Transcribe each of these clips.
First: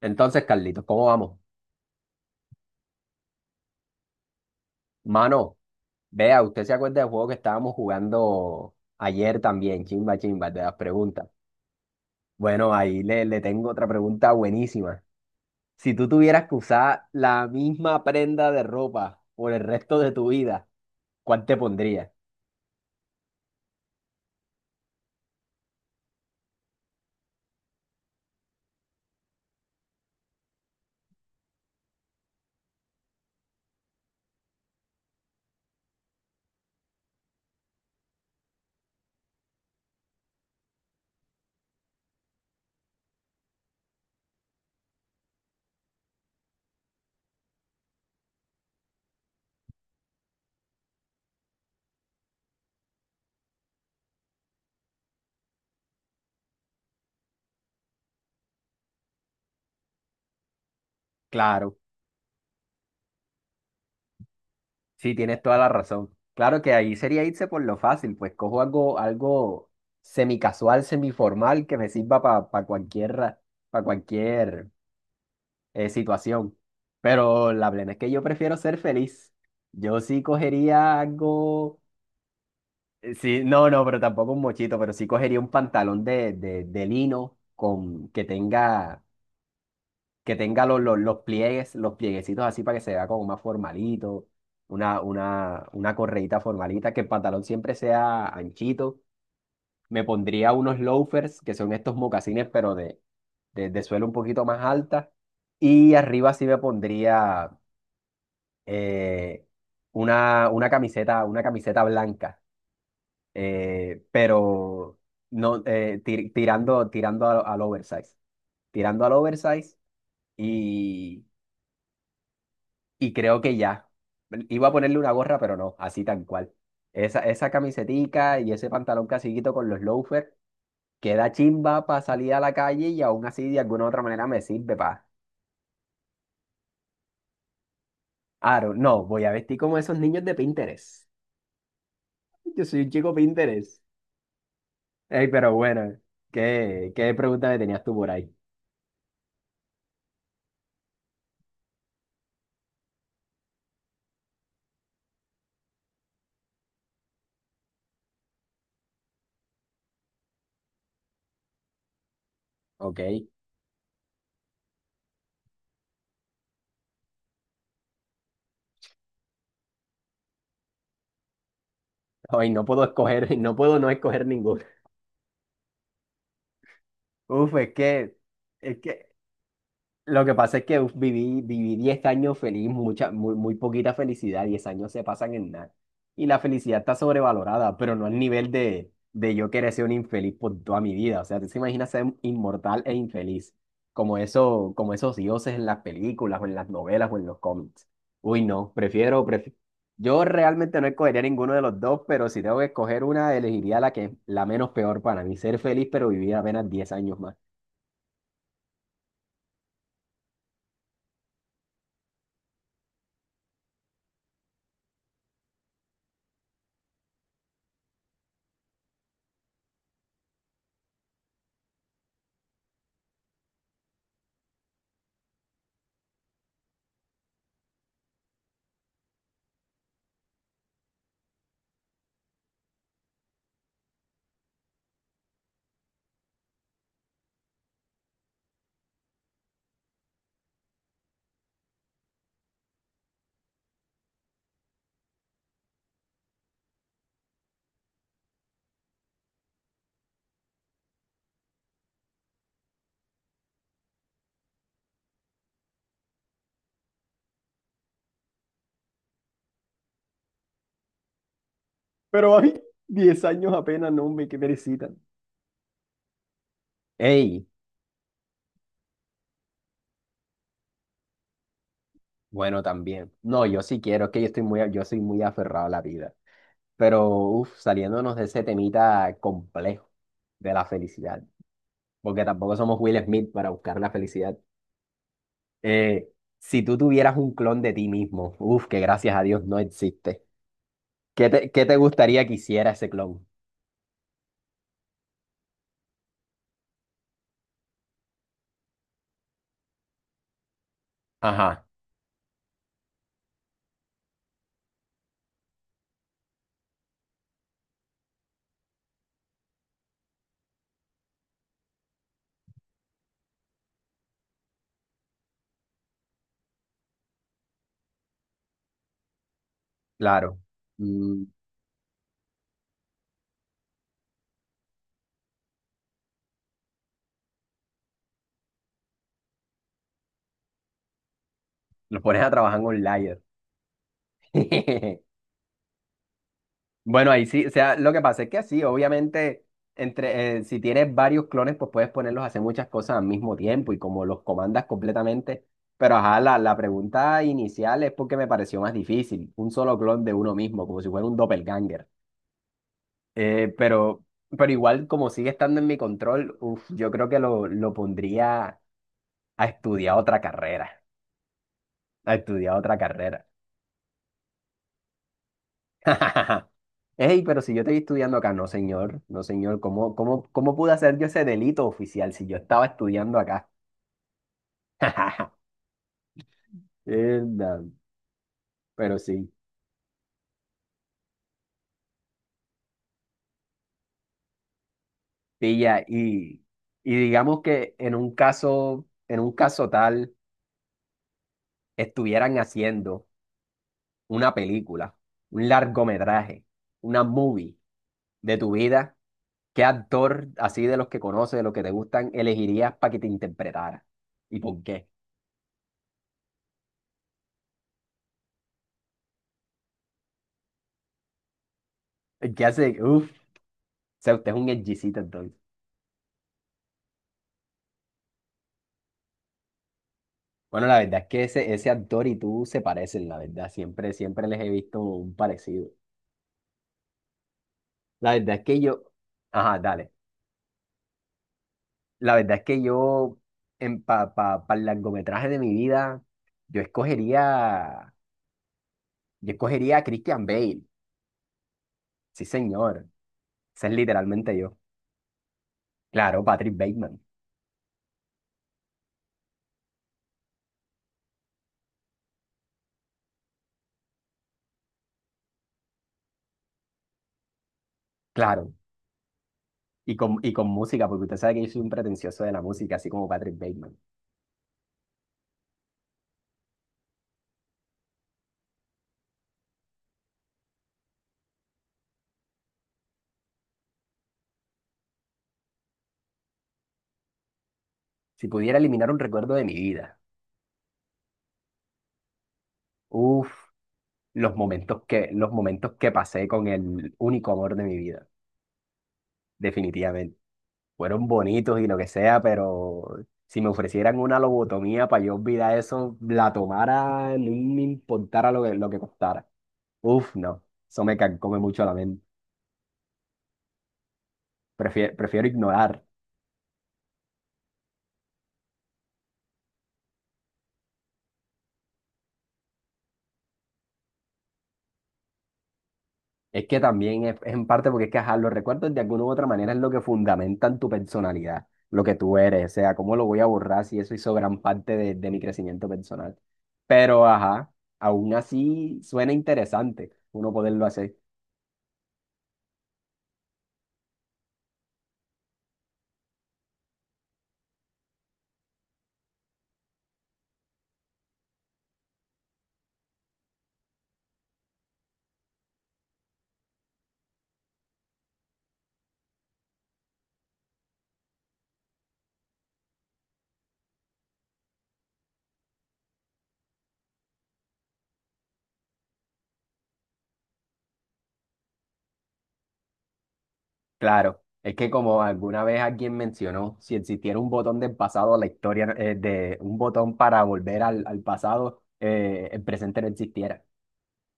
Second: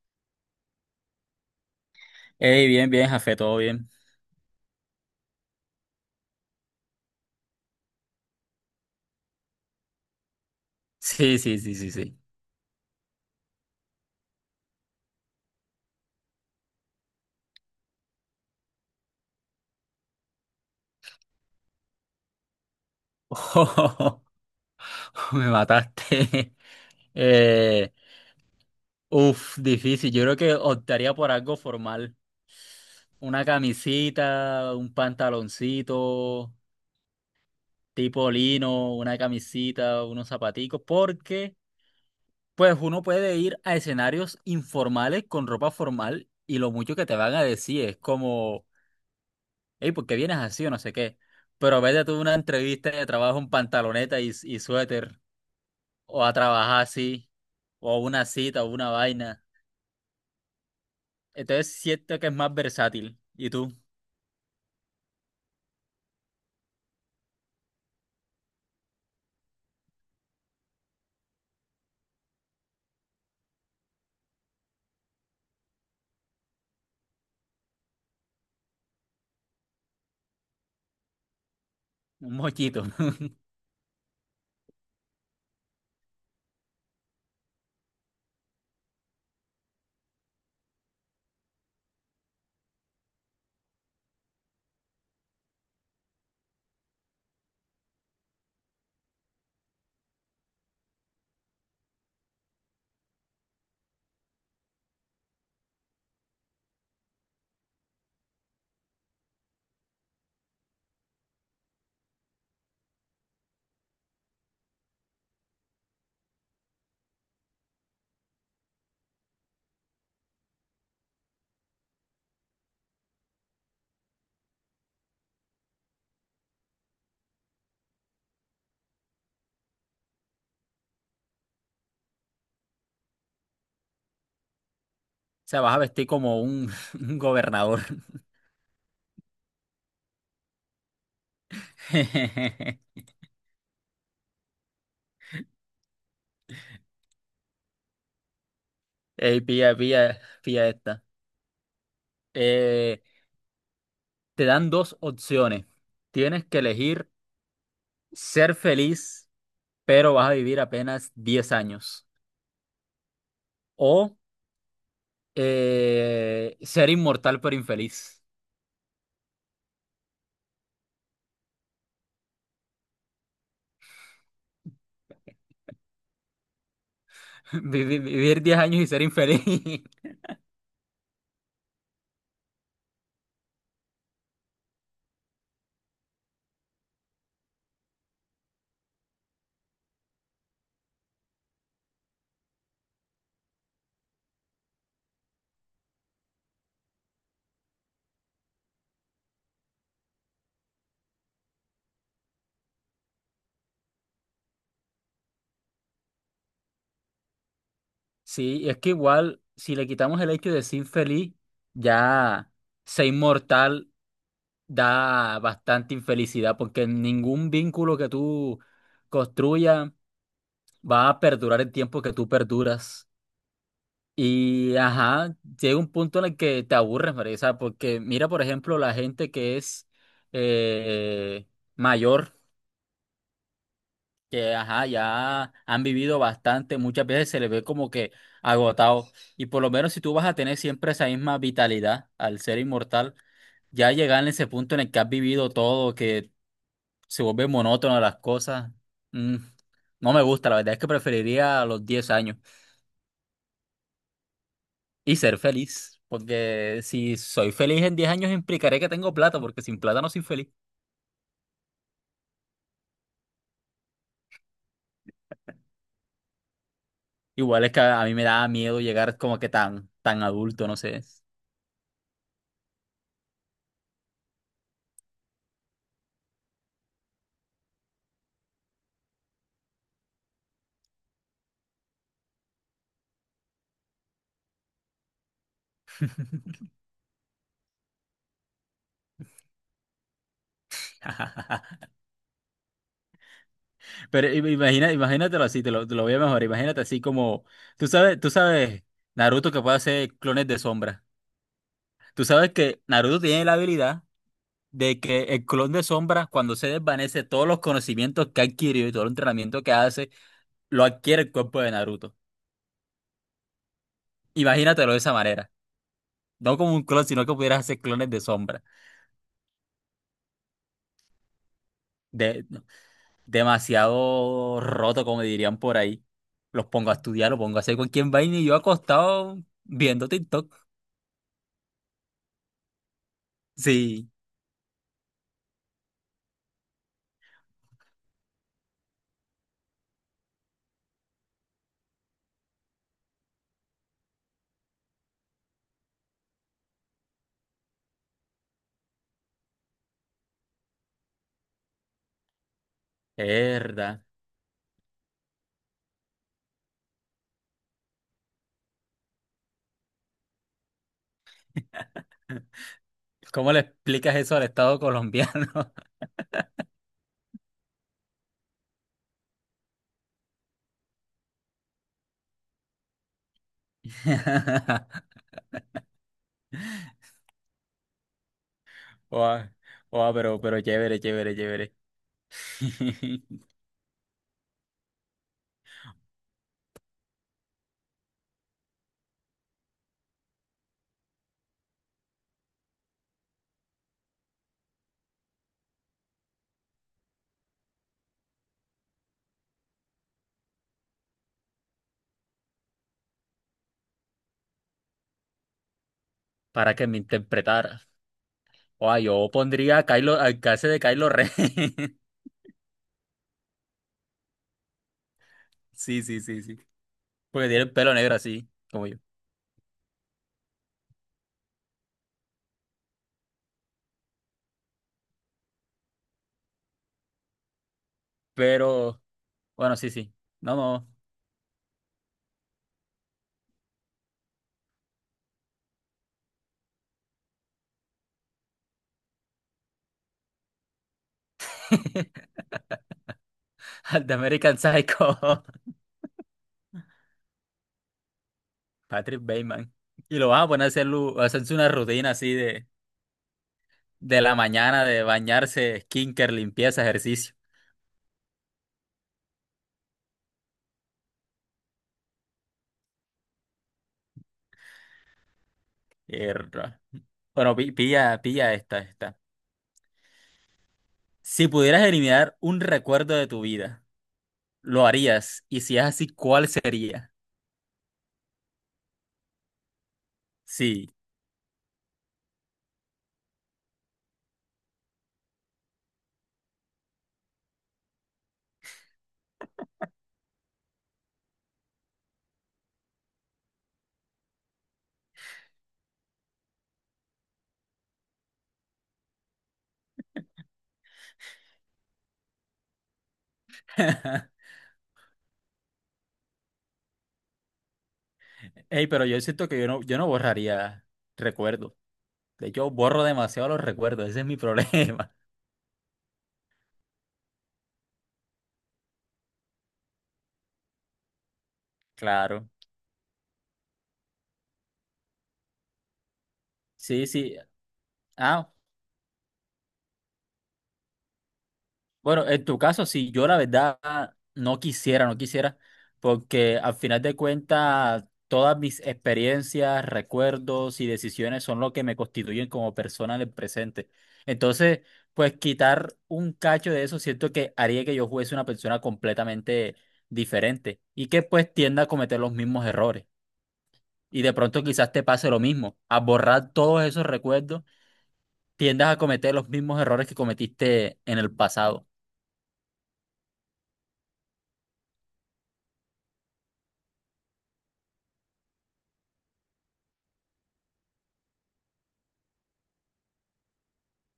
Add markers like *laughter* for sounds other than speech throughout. Entonces, Carlitos, ¿cómo vamos? Ey, bien, bien, Jafé, todo bien. Mano, vea, usted se acuerda del juego que estábamos jugando ayer también, chimba, chimba, el de las preguntas. Sí, sí, sí, sí, sí. Bueno, ahí le tengo otra pregunta buenísima. Si tú tuvieras que usar la misma prenda de ropa por el resto de tu vida, ¿cuál te pondrías? *laughs* Me mataste. *laughs* Eh, Uf, difícil. Yo creo que optaría por algo formal. Una camisita, un pantaloncito, tipo lino, una camisita, unos zapaticos, porque pues uno puede ir a escenarios informales con ropa formal y lo mucho que te van a decir es como: hey, ¿por qué vienes así o no sé qué? Pero vete tú a una entrevista de trabajo en pantaloneta y suéter, o a trabajar así, o a una cita, o una vaina. Entonces Claro, siento que es más versátil. ¿Y tú? sí, tienes toda la razón. Claro que ahí sería irse por lo fácil, pues cojo algo semicasual, semiformal que me sirva para cualquier, para cualquier situación. Pero la plena es que yo prefiero ser feliz. Yo sí cogería algo, Un mochito. Sí, *laughs* no, no, pero tampoco un mochito, pero sí cogería un pantalón de lino con que tenga los pliegues, los plieguecitos así para que se vea como más formalito, una correíta formalita, que el pantalón siempre sea anchito. Me pondría unos loafers, que son estos mocasines, pero de suelo un poquito más alta. Y arriba sí me pondría eh, una camiseta blanca, pero no, tirando al oversize y, y creo que ya. Iba a ponerle una gorra, pero no, así tan cual. Esa camisetica y ese pantalón casiguito con los loafers queda chimba para salir a la calle y aún así de alguna u otra manera me sirve para. O sea, vas a vestir como un, *laughs* un gobernador. Aro, no, voy a vestir como esos niños de Pinterest. *laughs* Yo soy *laughs* un chico Pinterest. Ey, pero bueno, ¿qué pregunta me tenías tú por ahí? Ey, pilla, pilla, pilla esta. Eh, Te dan dos opciones. Tienes que elegir ser feliz, pero vas a vivir apenas 10 años. Ok. O ser inmortal, pero infeliz. Hoy no puedo escoger, *laughs* no puedo no escoger ninguna. *laughs* Uf, es Vivir, que, vivir 10 es años y ser que infeliz. *laughs* lo que pasa es que uf, viví 10 años feliz, muy poquita felicidad, 10 años se pasan en nada. Y la felicidad está sobrevalorada, pero no al nivel de yo querer ser un infeliz por toda mi vida. O sea, tú te imaginas ser inmortal e infeliz, como esos dioses en las películas o en las novelas o en los cómics. Uy, no. Yo realmente no escogería ninguno de los dos, pero si tengo que escoger una, elegiría la menos peor para mí, ser feliz pero vivir apenas 10 años más. Sí, y es que igual, si le quitamos el hecho de ser infeliz, ya ser inmortal da bastante infelicidad, porque ningún vínculo que tú construyas va a perdurar el tiempo que tú perduras. Y ajá, llega un punto en el que te aburres, María. O porque mira, por ejemplo, la gente que es eh, mayor, que ajá, ya han vivido bastante, muchas veces se les ve como que agotados. Y por lo menos si tú vas a tener siempre esa misma vitalidad al ser inmortal, ya llegar en ese punto en el que has vivido todo, que se vuelve monótono las cosas, mm, no me gusta. La verdad es que preferiría los 10 años y ser feliz. Porque si soy feliz en 10 años, implicaré que tengo plata, porque sin plata no soy feliz. Pero hay 10 años apenas, no, me que perecita. Ey, Igual es que a mí me da miedo llegar como que tan, tan adulto, no sé. bueno, también. No, yo sí quiero, es que yo soy muy aferrado a la vida. Pero, saliéndonos de ese temita complejo de la felicidad, porque tampoco somos Will Smith para buscar la felicidad. Eh, si tú tuvieras un clon de ti mismo, que gracias a Dios no existe, ¿qué te *laughs* gustaría que hiciera ese clon? Pero imagina, imagínatelo así, te lo voy a mejorar. Imagínate así como, tú sabes, Naruto que puede hacer clones de sombra. Ajá, Tú sabes que Naruto tiene la habilidad de que el clon de sombra, cuando se desvanece, todos los conocimientos que ha adquirido y todo el entrenamiento que hace, lo adquiere el cuerpo de Naruto. Imagínatelo de esa manera. No como un clon, sino que pudieras hacer clones de sombra. claro. Mm, No, demasiado roto, como dirían por ahí. Los pongo a estudiar, los pongo a hacer cualquier vaina y yo acostado viendo TikTok. lo pones a trabajar en un layer. Sí. *laughs* Bueno, ahí sí, o sea, lo que pasa es que sí, obviamente, si tienes varios clones, pues puedes ponerlos a hacer muchas cosas al mismo tiempo y como los comandas completamente. Pero ajá, la pregunta inicial es porque me pareció más difícil, un solo clon de uno mismo, como si fuera un doppelganger. Eh, Herda. pero, pero igual, como sigue estando en mi control, uf, yo creo que lo pondría a estudiar otra carrera. ¿Cómo le explicas eso al Estado colombiano? *laughs* Ey, pero si yo estoy estudiando acá, no señor, no señor, ¿cómo pude hacer yo ese delito oficial si yo estaba estudiando acá? *laughs* *laughs* Enda, pero sí, Oa, oa, pero chévere, chévere, chévere. *laughs* pilla, y digamos que en un caso, tal, estuvieran haciendo una película, un largometraje, una movie de tu vida, ¿qué actor así de los que conoces, de los que te gustan, elegirías para que te interpretara? ¿Y por qué? Para que me interpretara. Oa, yo pondría a Kylo, al caso de Kylo Ren. *laughs* ¿Qué hace? Uf, o sea, usted es un edgycita. Sí, sí, sí, sí. Porque tiene el pelo negro así, como yo. Bueno, la verdad es que ese actor y tú se parecen, la verdad. Siempre, siempre les he visto un parecido. La verdad es que yo, Pero, ajá, bueno, sí, dale. sí. No, no. La verdad es que yo, para el largometraje de mi vida, yo escogería, yo escogería a Christian Bale. Sí, *laughs* señor. Ese es Al de literalmente American yo. Psycho. Claro, Patrick Bateman. *laughs* Patrick Bateman. Y lo van a poner a hacer a hacerse una rutina así de la mañana, de bañarse, skinker, limpieza, ejercicio. Claro. Y con música, porque usted sabe que yo soy un pretencioso de la música, así como Patrick Bateman. Mierda. Bueno, pilla, pilla esta. Si pudieras eliminar un recuerdo de tu vida, ¿lo harías? Y si es así, ¿cuál sería? Si pudiera eliminar un recuerdo de mi vida. Sí. Uf. Los momentos que pasé con el único amor de mi vida, definitivamente. Fueron bonitos y lo que sea, pero si me ofrecieran una lobotomía para yo olvidar eso, la tomara, no me importara lo que costara. Uf, no, eso me carcome mucho la mente. Prefiero ignorar. Ey, pero yo siento que yo no borraría recuerdos. De hecho, borro demasiado los recuerdos. Ese es mi problema. Es que también es en parte porque es que ajá, los recuerdos de alguna u otra manera es lo que fundamentan tu personalidad, lo que *laughs* tú eres, Claro. o sea, cómo lo voy a borrar si eso hizo gran parte de mi crecimiento personal. Pero Sí, sí. ajá, aún Ah, así suena interesante uno poderlo hacer. bueno, en tu caso, sí. Yo la verdad no quisiera, porque al final de cuentas todas mis experiencias, recuerdos y decisiones son lo que me constituyen como persona en el presente. Entonces, pues quitar un cacho de eso siento que haría que yo fuese una persona completamente diferente y que pues tienda a cometer los mismos errores. Y de pronto quizás te pase lo mismo: a borrar todos esos recuerdos, tiendas a cometer los mismos errores que cometiste en el pasado. Claro, es que como alguna vez alguien mencionó, si existiera un botón del pasado, la historia de un botón para volver al pasado, el presente no existiera,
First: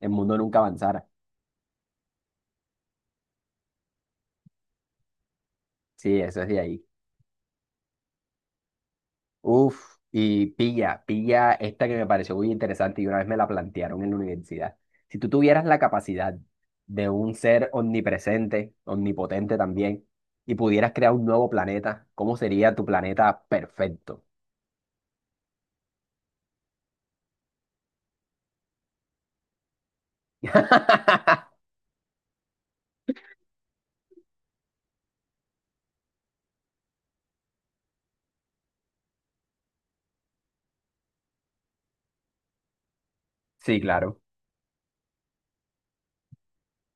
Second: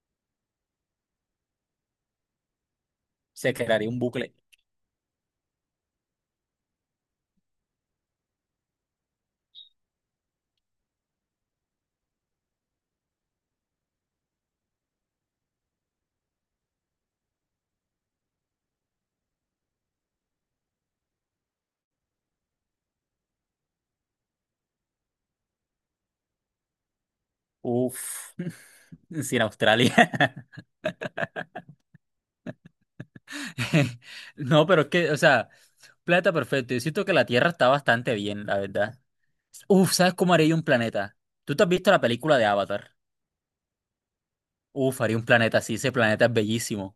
el mundo nunca avanzara. Se crearía un bucle. Sí, eso es de ahí. Uf, y pilla, pilla esta que me pareció muy interesante y una vez me la plantearon en la universidad. Si tú tuvieras la capacidad de un ser omnipresente, omnipotente también, y pudieras crear un nuevo planeta, ¿cómo sería tu planeta perfecto? Uf, *laughs* sin Australia. *laughs* *laughs* No, pero es que, o sea, planeta perfecto. Yo siento que la Tierra está bastante bien, la verdad. Uf, ¿sabes cómo haría yo un planeta? ¿Tú te has visto la película de Avatar? Sí, claro. Uf, haría un planeta así, ese planeta es bellísimo.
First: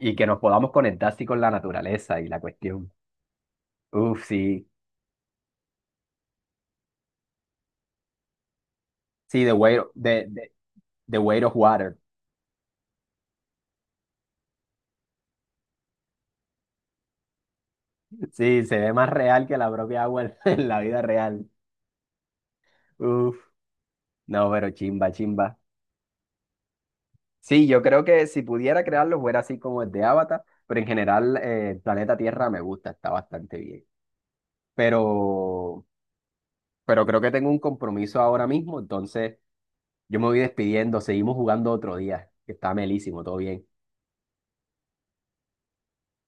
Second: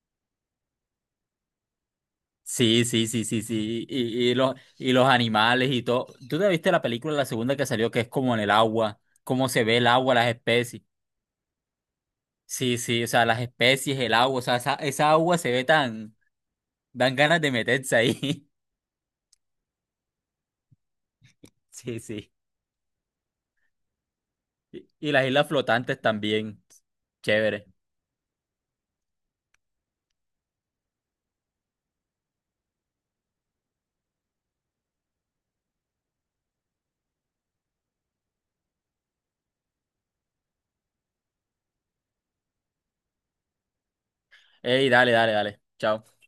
Y que nos podamos conectar así con la naturaleza y la Sí, cuestión. sí, sí, sí, sí. Uf, Y, y sí. los, y los animales y todo. ¿Tú te viste la película, la segunda que salió, que es como en el agua? Sí, ¿Cómo The se Way, ve el agua, las especies? the Weight of Water. Sí, sí, o sea, las especies, el agua, o sea, esa agua se ve tan. Dan ganas de meterse ahí. Sí, se ve más real que la propia agua *laughs* en la vida real. Sí, sí. Uf, no, pero Y, chimba, y las islas chimba. flotantes también. Sí, Chévere. yo creo que si pudiera crearlo fuera así como el de Avatar, pero en general el planeta Tierra me gusta, está bastante bien. Pero, pero creo que tengo un compromiso ahora mismo, entonces yo me voy despidiendo, seguimos jugando otro día, que está melísimo, todo bien. Ey, dale, dale, dale. Chao.